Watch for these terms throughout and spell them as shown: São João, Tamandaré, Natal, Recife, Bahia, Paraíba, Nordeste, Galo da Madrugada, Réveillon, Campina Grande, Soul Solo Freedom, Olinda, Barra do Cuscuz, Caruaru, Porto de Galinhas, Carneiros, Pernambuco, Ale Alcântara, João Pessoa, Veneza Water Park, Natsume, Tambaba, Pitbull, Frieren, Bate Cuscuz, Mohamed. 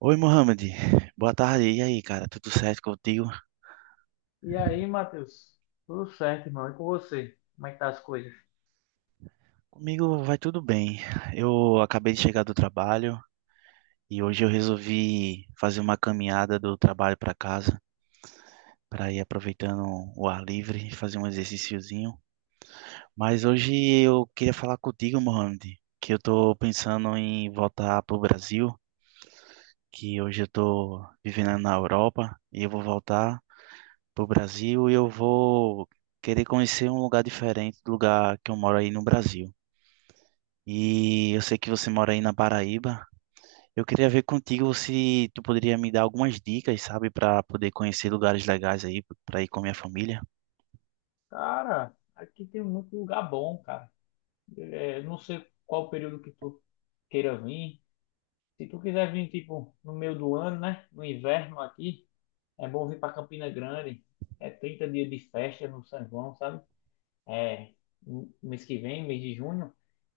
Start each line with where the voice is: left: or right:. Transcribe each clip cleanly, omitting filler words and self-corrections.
right: Oi, Mohamed. Boa tarde. E aí, cara? Tudo certo contigo?
left: E aí, Matheus? Tudo certo, irmão? E com você? Como é que tá as coisas?
right: Comigo vai tudo bem. Eu acabei de chegar do trabalho e hoje eu resolvi fazer uma caminhada do trabalho para casa, para ir aproveitando o ar livre, e fazer um exercíciozinho. Mas hoje eu queria falar contigo, Mohamed, que eu tô pensando em voltar pro Brasil, que hoje eu tô vivendo na Europa e eu vou voltar pro Brasil e eu vou querer conhecer um lugar diferente do lugar que eu moro aí no Brasil. E eu sei que você mora aí na Paraíba. Eu queria ver contigo se tu poderia me dar algumas dicas, sabe, para poder conhecer lugares legais aí para ir com a minha família.
left: Cara, aqui tem muito lugar bom, cara. É, eu não sei qual período que tu queira vir. Se tu quiser vir, tipo, no meio do ano, né? No inverno aqui, é bom vir pra Campina Grande. É 30 dias de festa no São João, sabe? É no mês que vem, mês de junho.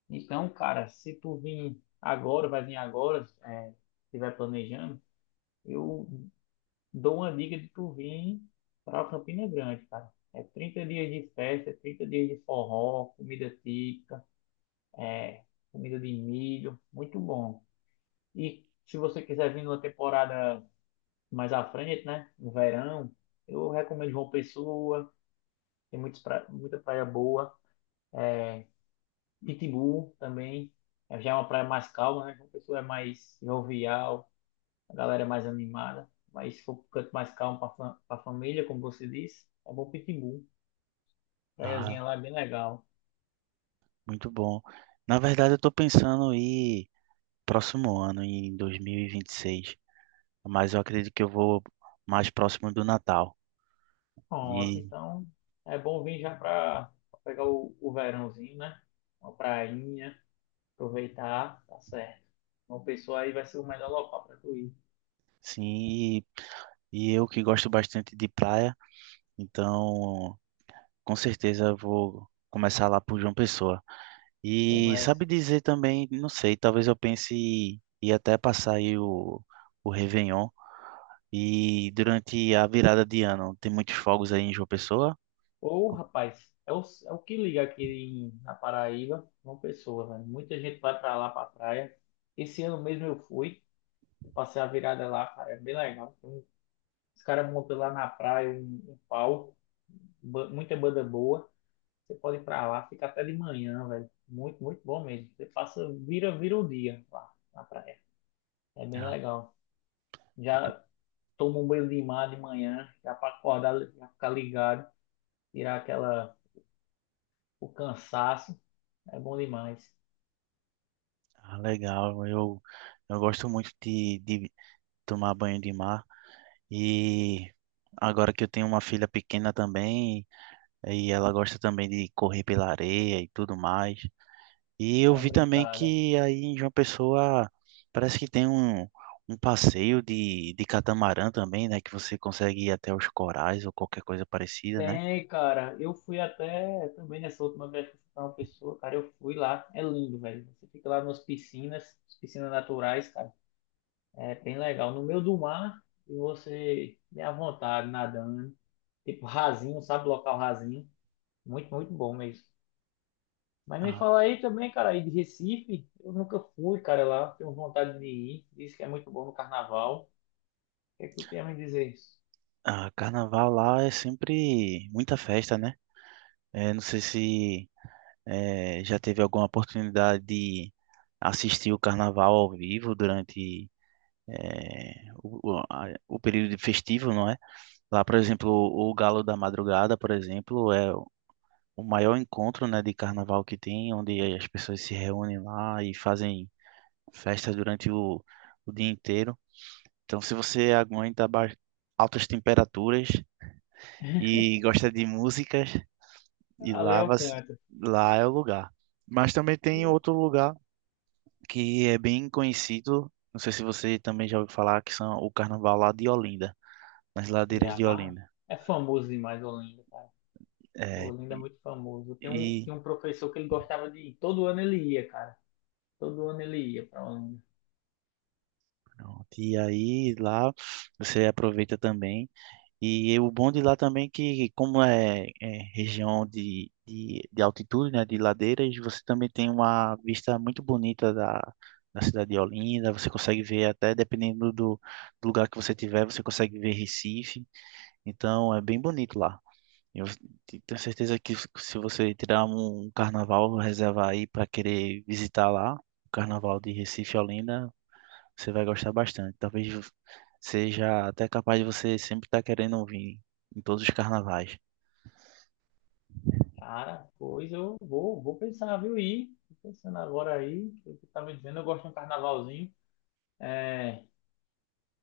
left: Então, cara, se tu vir agora, vai vir agora, se tiver planejando, eu dou uma dica de tu vir para Campina Grande, cara. É 30 dias de festa, é 30 dias de forró, comida típica, é, comida de milho, muito bom. E se você quiser vir numa temporada mais à frente, né, no verão, eu recomendo João Pessoa, tem muita praia boa, é, Pitbull também, já é uma praia mais calma, né, João Pessoa é mais jovial, a galera é mais animada, mas se for um canto mais calmo para a família, como você disse, é bom Pitbull.
right: Ah,
left: Praiazinha lá é bem legal.
right: muito bom. Na verdade, eu tô pensando em ir próximo ano, em 2026, mas eu acredito que eu vou mais próximo do Natal.
left: Pronto,
right: E
left: então é bom vir já para pegar o verãozinho, né? Uma prainha, aproveitar, tá certo. Uma pessoa aí vai ser o melhor local para tu ir.
right: sim, e, e eu que gosto bastante de praia, então com certeza eu vou começar lá por João Pessoa. E
left: Começa.
right: sabe dizer também, não sei, talvez eu pense em até passar aí o Réveillon. E durante a virada de ano, tem muitos fogos aí em João Pessoa?
left: Ô, rapaz, é o que liga aqui na Paraíba, uma pessoa, velho. Muita gente vai para lá, para praia. Esse ano mesmo eu fui, eu passei a virada lá, cara, é bem legal. Os caras montam lá na praia um palco, muita banda boa. Você pode ir pra lá, fica até de manhã, velho. Muito, muito bom mesmo. Você passa, vira o dia lá na praia. É bem
right: Ah,
left: legal.
right: muito-
left: Já toma um banho de mar de manhã, já pra acordar, já ficar ligado, tirar aquela, o cansaço. É bom demais.
right: ah, legal, eu gosto muito de tomar banho de mar. E agora que eu tenho uma filha pequena também, e ela gosta também de correr pela areia e tudo mais. E eu
left: Dá uma
right: vi também
left: brincada.
right: que aí em João Pessoa parece que tem um passeio de catamarã também, né? Que você consegue ir até os corais ou qualquer coisa parecida, né?
left: Tem, cara. Eu fui até também nessa última vez que eu fui pra uma pessoa, cara. Eu fui lá. É lindo, velho. Você fica lá nas piscinas, piscinas naturais, cara. É bem legal. No meio do mar, e você é à vontade nadando. Tipo, rasinho, sabe? Local rasinho. Muito, muito bom mesmo. Mas me
right: Ah,
left: fala aí também, cara, aí de Recife. Eu nunca fui, cara, lá. Tenho vontade de ir. Diz que é muito bom no carnaval. O que é que tu tem a me dizer?
right: ah, carnaval lá é sempre muita festa, né? Não sei se já teve alguma oportunidade de assistir o carnaval ao vivo durante o período festivo, não é? Lá, por exemplo, o Galo da Madrugada, por exemplo, é o maior encontro, né, de carnaval que tem, onde as pessoas se reúnem lá e fazem festa durante o dia inteiro. Então, se você aguenta altas temperaturas e gosta de músicas, e
left: Ale
right: lá, você-
left: Alcântara.
right: lá é o lugar. Mas também tem outro lugar que é bem conhecido, não sei se você também já ouviu falar, que são o carnaval lá de Olinda, nas ladeiras de
left: Já.
right: Olinda.
left: É famoso demais Olinda, cara.
right: É,
left: Olinda é
right: e,
left: muito famoso. Tem um,
right: e,
left: tem um professor que ele gostava de ir. Todo ano ele ia, cara. Todo ano ele ia pra Olinda.
right: pronto, e aí lá você aproveita também. E o bom de lá também que, como é região de altitude, né, de ladeiras, você também tem uma vista muito bonita da cidade de Olinda. Você consegue ver até, dependendo do lugar que você tiver, você consegue ver Recife. Então, é bem bonito lá. Eu tenho certeza que se você tirar um carnaval, reservar aí para querer visitar lá, o carnaval de Recife e Olinda, você vai gostar bastante. Talvez seja até capaz de você sempre estar querendo ouvir em todos os carnavais.
left: Cara, pois eu vou pensar, viu? Ir. Tô pensando agora aí. O que tu tá me dizendo? Eu gosto de um carnavalzinho. É,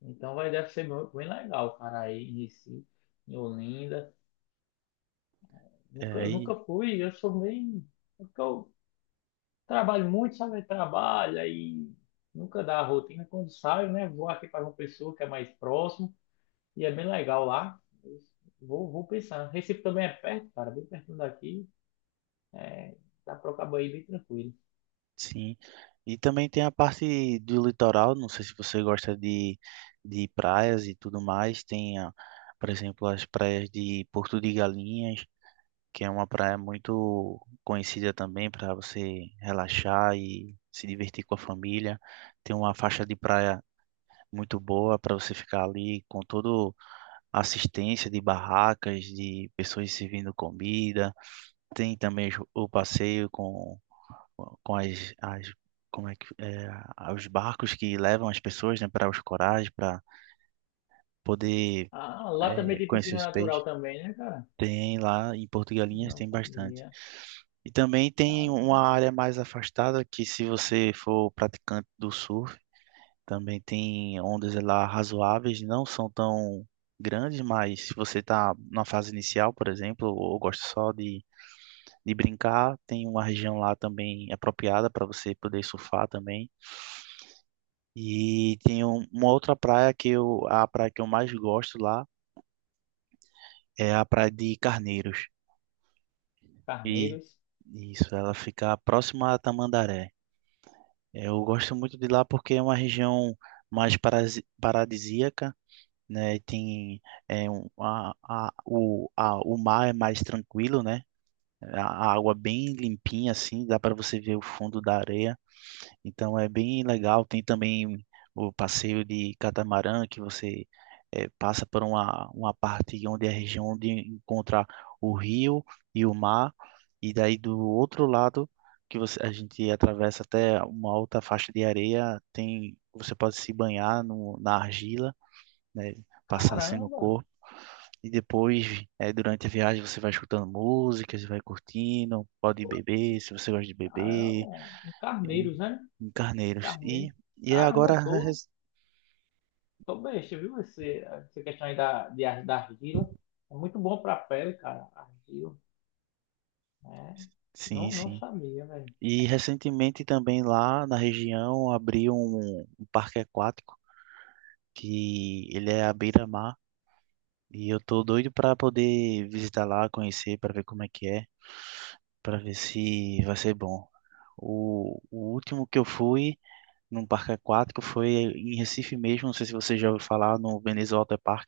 left: Então vai, deve ser bem bem legal, cara, aí em Recife, em Olinda.
right: É,
left: Nunca,
right: aí,
left: nunca fui, eu sou meio. Porque eu trabalho muito, sabe? Eu trabalho, aí nunca dá a rotina. Quando saio, né? Vou aqui para uma pessoa que é mais próximo e é bem legal lá. Vou pensar. Recife também é perto, cara, bem perto daqui. É, Dá para acabar aí bem tranquilo.
right: sim. E também tem a parte do litoral. Não sei se você gosta de praias e tudo mais. Tem, por exemplo, as praias de Porto de Galinhas, que é uma praia muito conhecida também para você relaxar e se divertir com a família. Tem uma faixa de praia muito boa para você ficar ali com todo assistência de barracas, de pessoas servindo comida. Tem também o passeio com as como é que é, os barcos que levam as pessoas, né, para os corais, para poder
left: Ah, lá também tem
right: conhecer
left: piscina
right: os peixes.
left: natural também, né, cara?
right: Tem lá em Porto Galinhas
left: Não
right: tem bastante.
left: sabia.
right: E também tem uma
left: Caramba.
right: área mais afastada que se você for praticante do surf, também tem ondas lá razoáveis, não são tão grandes, mas se você está na fase inicial, por exemplo, ou gosta só de brincar, tem uma região lá também apropriada para você poder surfar também. E tem um- uma outra praia que eu, a praia que eu mais gosto lá é a praia de Carneiros. E
left: Carneiros.
right: isso, ela fica próxima a Tamandaré. Eu gosto muito de lá porque é uma região mais paradisíaca, né? E tem o mar é mais tranquilo, né? A água bem limpinha, assim, dá para você ver o fundo da areia. Então é bem legal. Tem também o passeio de catamarã, que você passa por uma parte onde é a região onde encontra o rio e o mar. E daí do outro lado, a gente atravessa até uma outra faixa de areia, tem, você pode se banhar no, na argila, né? Passar assim no
left: Caramba!
right: corpo e depois, durante a viagem, você vai escutando músicas, vai curtindo, pode beber, se você gosta de beber,
left: Caramba, em
right: e,
left: Carneiros, né?
right: em Carneiros. E,
left: Carneiros.
right: e é
left: Caramba,
right: agora,
left: tô, tô besta, viu? Essa questão aí da argila. É muito bom pra pele, cara, argila. Né?
right: sim,
left: Não
right: sim.
left: sabia, velho.
right: E recentemente também lá na região abriu um parque aquático, que ele é à beira-mar, e eu tô doido para poder visitar lá, conhecer, para ver como é que é, para ver se vai ser bom. O último que eu fui num parque aquático, foi em Recife mesmo, não sei se você já ouviu falar, no Veneza Water Park.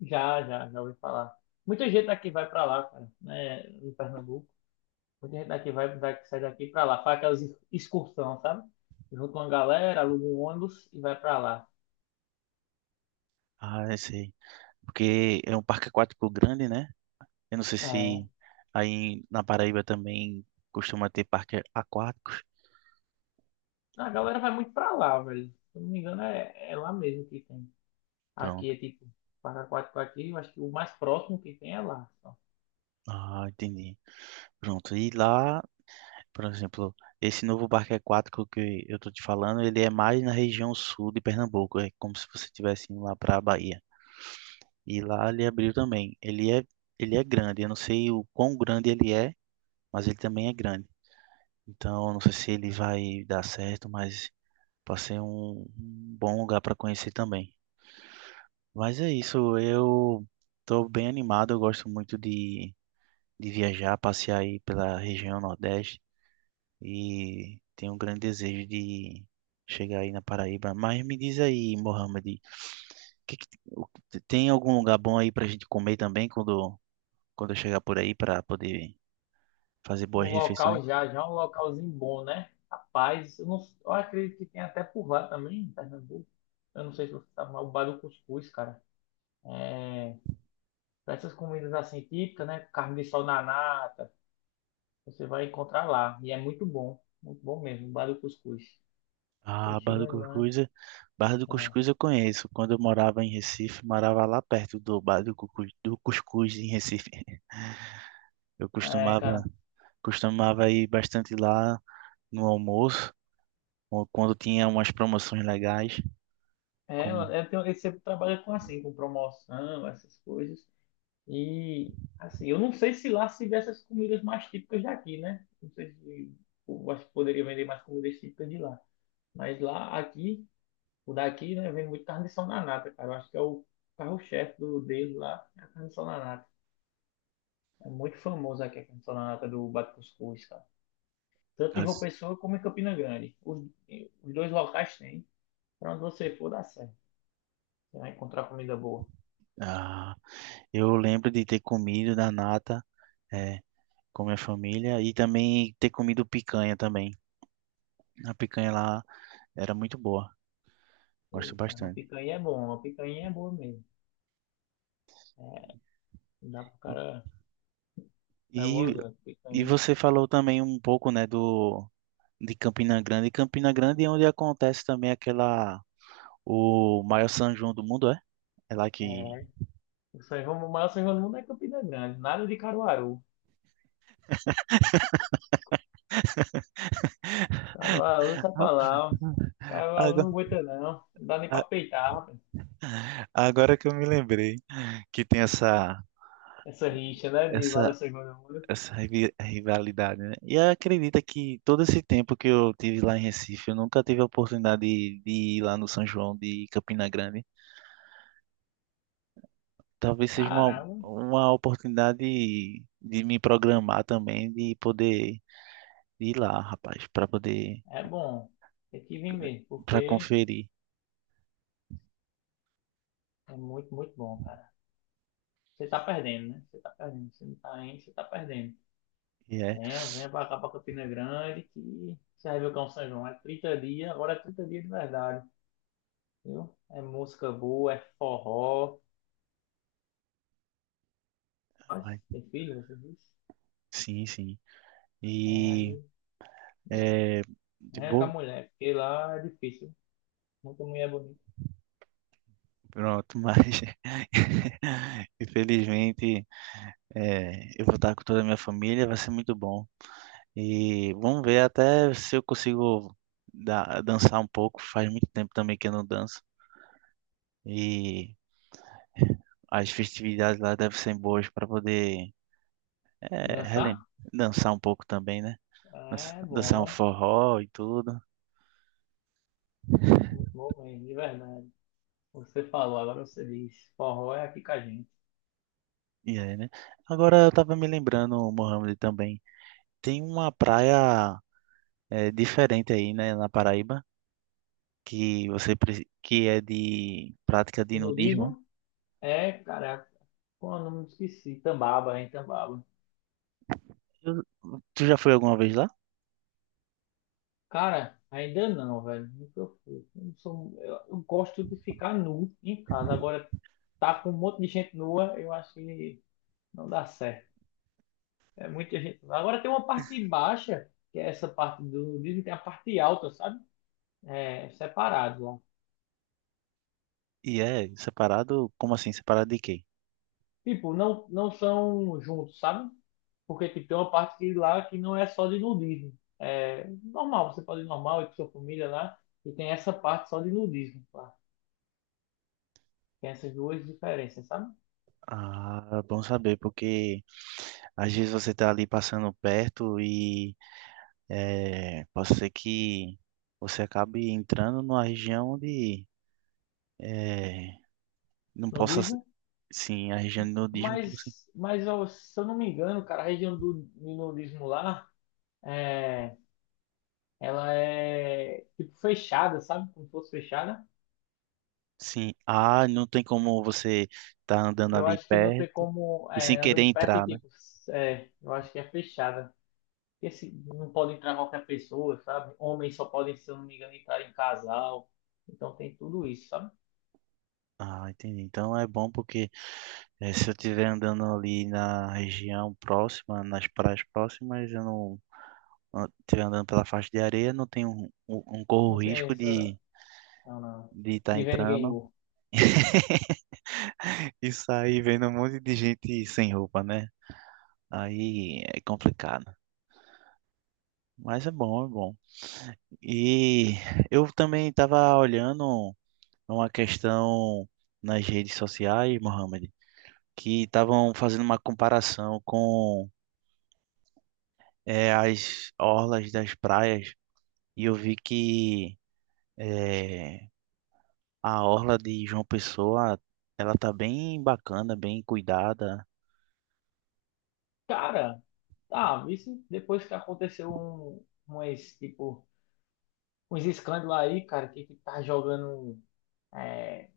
left: Já ouvi falar. Muita gente daqui vai pra lá, cara, né? Em Pernambuco. Muita gente daqui vai, vai sai daqui pra lá. Faz aquelas excursão, sabe? Junta uma galera, aluga um ônibus e vai pra lá.
right: Ah, eu sei. Porque é um parque aquático grande, né? Eu não sei se
left: É.
right: aí na Paraíba também costuma ter parques aquáticos.
left: A galera vai muito pra lá, velho. Se eu não me engano, é lá mesmo que tem. Aqui
right: Pronto.
left: é tipo 4 x aqui, eu acho que o mais próximo que tem é lá. Só.
right: Ah, entendi. Pronto. E lá, por exemplo, esse novo parque aquático que eu tô te falando, ele é mais na região sul de Pernambuco. É como se você estivesse indo lá para a Bahia. E lá ele abriu também. Ele é grande. Eu não sei o quão grande ele é, mas ele também é grande. Então, eu não sei se ele vai dar certo, mas pode ser um bom lugar para conhecer também. Mas é isso, eu estou bem animado, eu gosto muito de viajar, passear aí pela região Nordeste e tenho um grande desejo de chegar aí na Paraíba. Mas me diz aí, Mohamed, que que- o- tem algum lugar bom aí para a gente comer também quando eu chegar por aí para poder fazer
left: Um
right: boas refeições?
left: local já é um localzinho bom, né? Rapaz, não, eu acredito que tem até por lá também, em Pernambuco. Eu não sei se você sabe, mas o bar do cuscuz, cara. É, Essas comidas assim típicas, né? Carne de sol na nata, você vai encontrar lá. E é muito bom mesmo, o bar do cuscuz. Você
right: Ah, Barra do
left: chegando lá.
right: Cuscuz, Barra do Cuscuz eu conheço. Quando eu morava em Recife, morava lá perto do Barra do Cuscuz, em Recife. Eu
left: É, cara.
right: costumava ir bastante lá no almoço, ou quando tinha umas promoções legais,
left: É, eu
right: como
left: eu tenho, você trabalha com assim, com promoção, essas coisas. E assim, eu não sei se lá se vê essas comidas mais típicas daqui, né? Não sei se eu acho que poderia vender mais comidas típicas de lá. Mas lá, aqui, o daqui, né, vende muito carne de sol na nata, cara. Eu acho que é o carro-chefe do dele lá, é a carne de sol na nata. É muito famoso aqui a carne de sol na nata do Bate Cuscuz, cara. Tanto em João
right: as-
left: Pessoa como em Campina Grande. Os dois locais têm. Pra onde você for, dá certo. Você vai encontrar comida boa.
right: ah, eu lembro de ter comido na nata, é, com minha família e também ter comido picanha também. A picanha lá era muito boa, gosto
left: Eita, uma
right: bastante.
left: picanha é bom, uma picanha é boa mesmo. É, Não dá pro cara. É
right: E,
left: bonzinho,
right: e
left: picanha.
right: você falou também um pouco, né, do de Campina Grande. E Campina Grande é onde acontece também aquela, o maior São João do mundo, é? É lá que.
left: É. O saivão, o maior saivão do mundo é Campina Grande. Nada de Caruaru. Caruaru, essa
right: Ah,
left: palavra. Caruaru não
right: Agora,
left: aguenta, não. Não dá nem pra
right: a-
left: peitar, rapaz.
right: agora que eu me lembrei que tem
left: Essa rixa, né? De
right: essa,
left: maior saivão do mundo.
right: essa rivalidade, né? E acredita que todo esse tempo que eu tive lá em Recife, eu nunca tive a oportunidade de ir lá no São João de Campina Grande. Talvez seja uma,
left: Caramba,
right: uma oportunidade de me programar também, de poder ir lá, rapaz,
left: é bom. Tem que vir mesmo,
right: para
left: porque
right: conferir.
left: é muito, muito bom, cara. Você tá perdendo, né? Você tá perdendo. Você não tá indo, você tá perdendo.
right: E
left: Venha, venha pra cá, pra Campina Grande, que você vai ver o que é um São João. É 30 dias, agora é 30 dias de verdade, viu? É música boa, é forró. Mas
right: é.
left: tem filho, você disse?
right: Sim, sim.
left: É,
right: E
left: aí,
right: é, de
left: é com a
right: boa,
left: mulher, porque lá é difícil. Muita mulher bonita.
right: pronto, mas infelizmente eu vou estar com toda a minha família, vai ser muito bom. E vamos ver até se eu consigo dançar um pouco. Faz muito tempo também que eu não danço. E as festividades lá devem ser boas para poder é,
left: Dançar?
right: relem- dançar um pouco também, né?
left: É
right: Dançar um
left: bom.
right: forró e tudo.
left: Muito, muito bom mesmo, de verdade. Você falou, agora você diz. Forró é aqui com a gente.
right: E aí, né? Agora eu tava me lembrando, Mohamed, também. Tem uma praia diferente aí, né, na Paraíba, que é de prática de
left: E
right: nudismo, né?
left: nudismo? É, caraca. Pô, não me esqueci. Tambaba, hein, Tambaba.
right: Eu- Tu já foi alguma vez lá?
left: Cara, ainda não, velho. Nunca fui. Eu, não sou- eu gosto de ficar nu em casa. Agora, tá com um monte de gente nua, eu acho que não dá certo. É muita gente. Agora tem uma parte baixa, que é essa parte do nudismo, tem a parte alta, sabe? É, separado lá.
right: E é separado? Como assim? Separado de quê?
left: Tipo, não, não são juntos, sabe? Porque tipo, tem uma parte que lá que não é só de nudismo. É normal, você pode ir normal, ir com sua família lá, e tem essa parte só de nudismo lá. Tem essas duas diferenças, sabe?
right: Ah, bom saber, porque às vezes você tá ali passando perto e pode ser que você acabe entrando numa região de é, não possa,
left: Nudismo,
right: sim, a região de nudismo que você.
left: mas ó, se eu não me engano, cara, a região do nudismo lá, é, ela é tipo fechada, sabe? Como se fosse fechada.
right: Sim. Ah, não tem como você estar andando
left: Eu
right: ali
left: acho que não tem
right: perto
left: como,
right: e sem
left: é,
right: querer
left: andando perto e
right: entrar, né?
left: tipo, eu acho que é fechada. Porque não pode entrar qualquer pessoa, sabe? Homens só podem, se eu não me engano, entrar em casal. Então tem tudo isso, sabe?
right: Ah, entendi. Então é bom porque se eu estiver andando ali na região próxima, nas praias próximas, eu não estiver andando pela faixa de areia, não tenho um, corro
left: Não tem
right: risco
left: essa.
right: de
left: Não, não.
right: de estar
left: De ver ninguém
right: entrando
left: nu.
right: e sair vendo um monte de gente sem roupa, né? Aí é complicado. Mas é bom, é bom. E eu também estava olhando, a uma questão nas redes sociais, Mohamed, que estavam fazendo uma comparação com as orlas das praias e eu vi que eh, a orla de João Pessoa ela tá bem bacana, bem cuidada,
left: Cara, tá, isso depois que aconteceu umas, tipo, uns escândalos aí, cara, que tá jogando. é,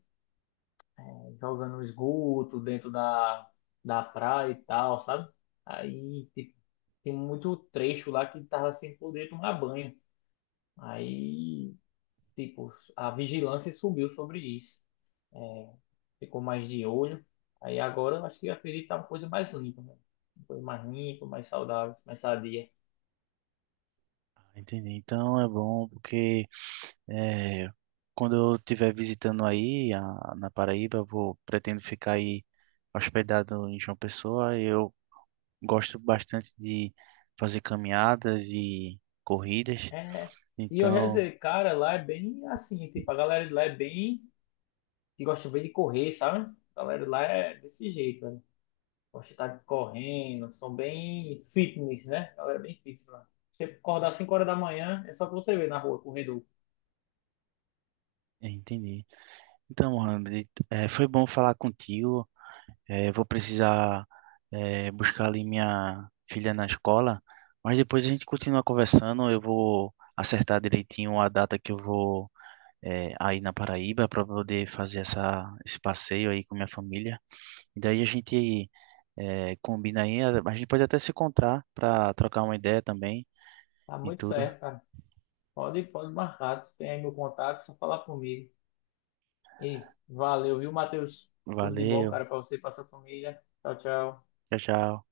left: Jogando no esgoto dentro da praia e tal, sabe? Aí tipo, tem muito trecho lá que tava sem poder tomar banho. Aí, tipo, a vigilância subiu sobre isso. Ficou mais de olho. Aí agora eu acho que a ferida tá uma coisa mais limpa, né? Uma coisa mais limpa, mais saudável, mais sadia.
right: entende? Então é bom porque eh, quando eu estiver visitando aí na Paraíba, eu vou pretendo ficar aí hospedado em João Pessoa, eu gosto bastante de fazer caminhadas e corridas.
left: É. E eu já
right: Então,
left: dizer, cara, lá é bem assim, tipo, a galera de lá é bem que gosta bem de correr, sabe? A galera de lá é desse jeito, né? Gosto de estar correndo, são bem fitness, né? A galera é bem fitness lá. Se você acordar 5 horas da manhã, é só que você vê na rua, corredor.
right: entendi. Então, Mohamed, foi bom falar contigo. Vou precisar, buscar ali minha filha na escola, mas depois a gente continua conversando. Eu vou acertar direitinho a data que eu vou, aí na Paraíba para poder fazer esse passeio aí com minha família. E daí a gente combina aí. A gente pode até se encontrar para trocar uma ideia também
left: Tá
right: e
left: muito
right: tudo.
left: certo, cara. Pode marcar, tem aí meu contato, só falar comigo. E valeu, viu, Matheus? Tudo de bom,
right: Valeu,
left: cara, pra você e pra sua família. Tchau, tchau.
right: tchau, tchau.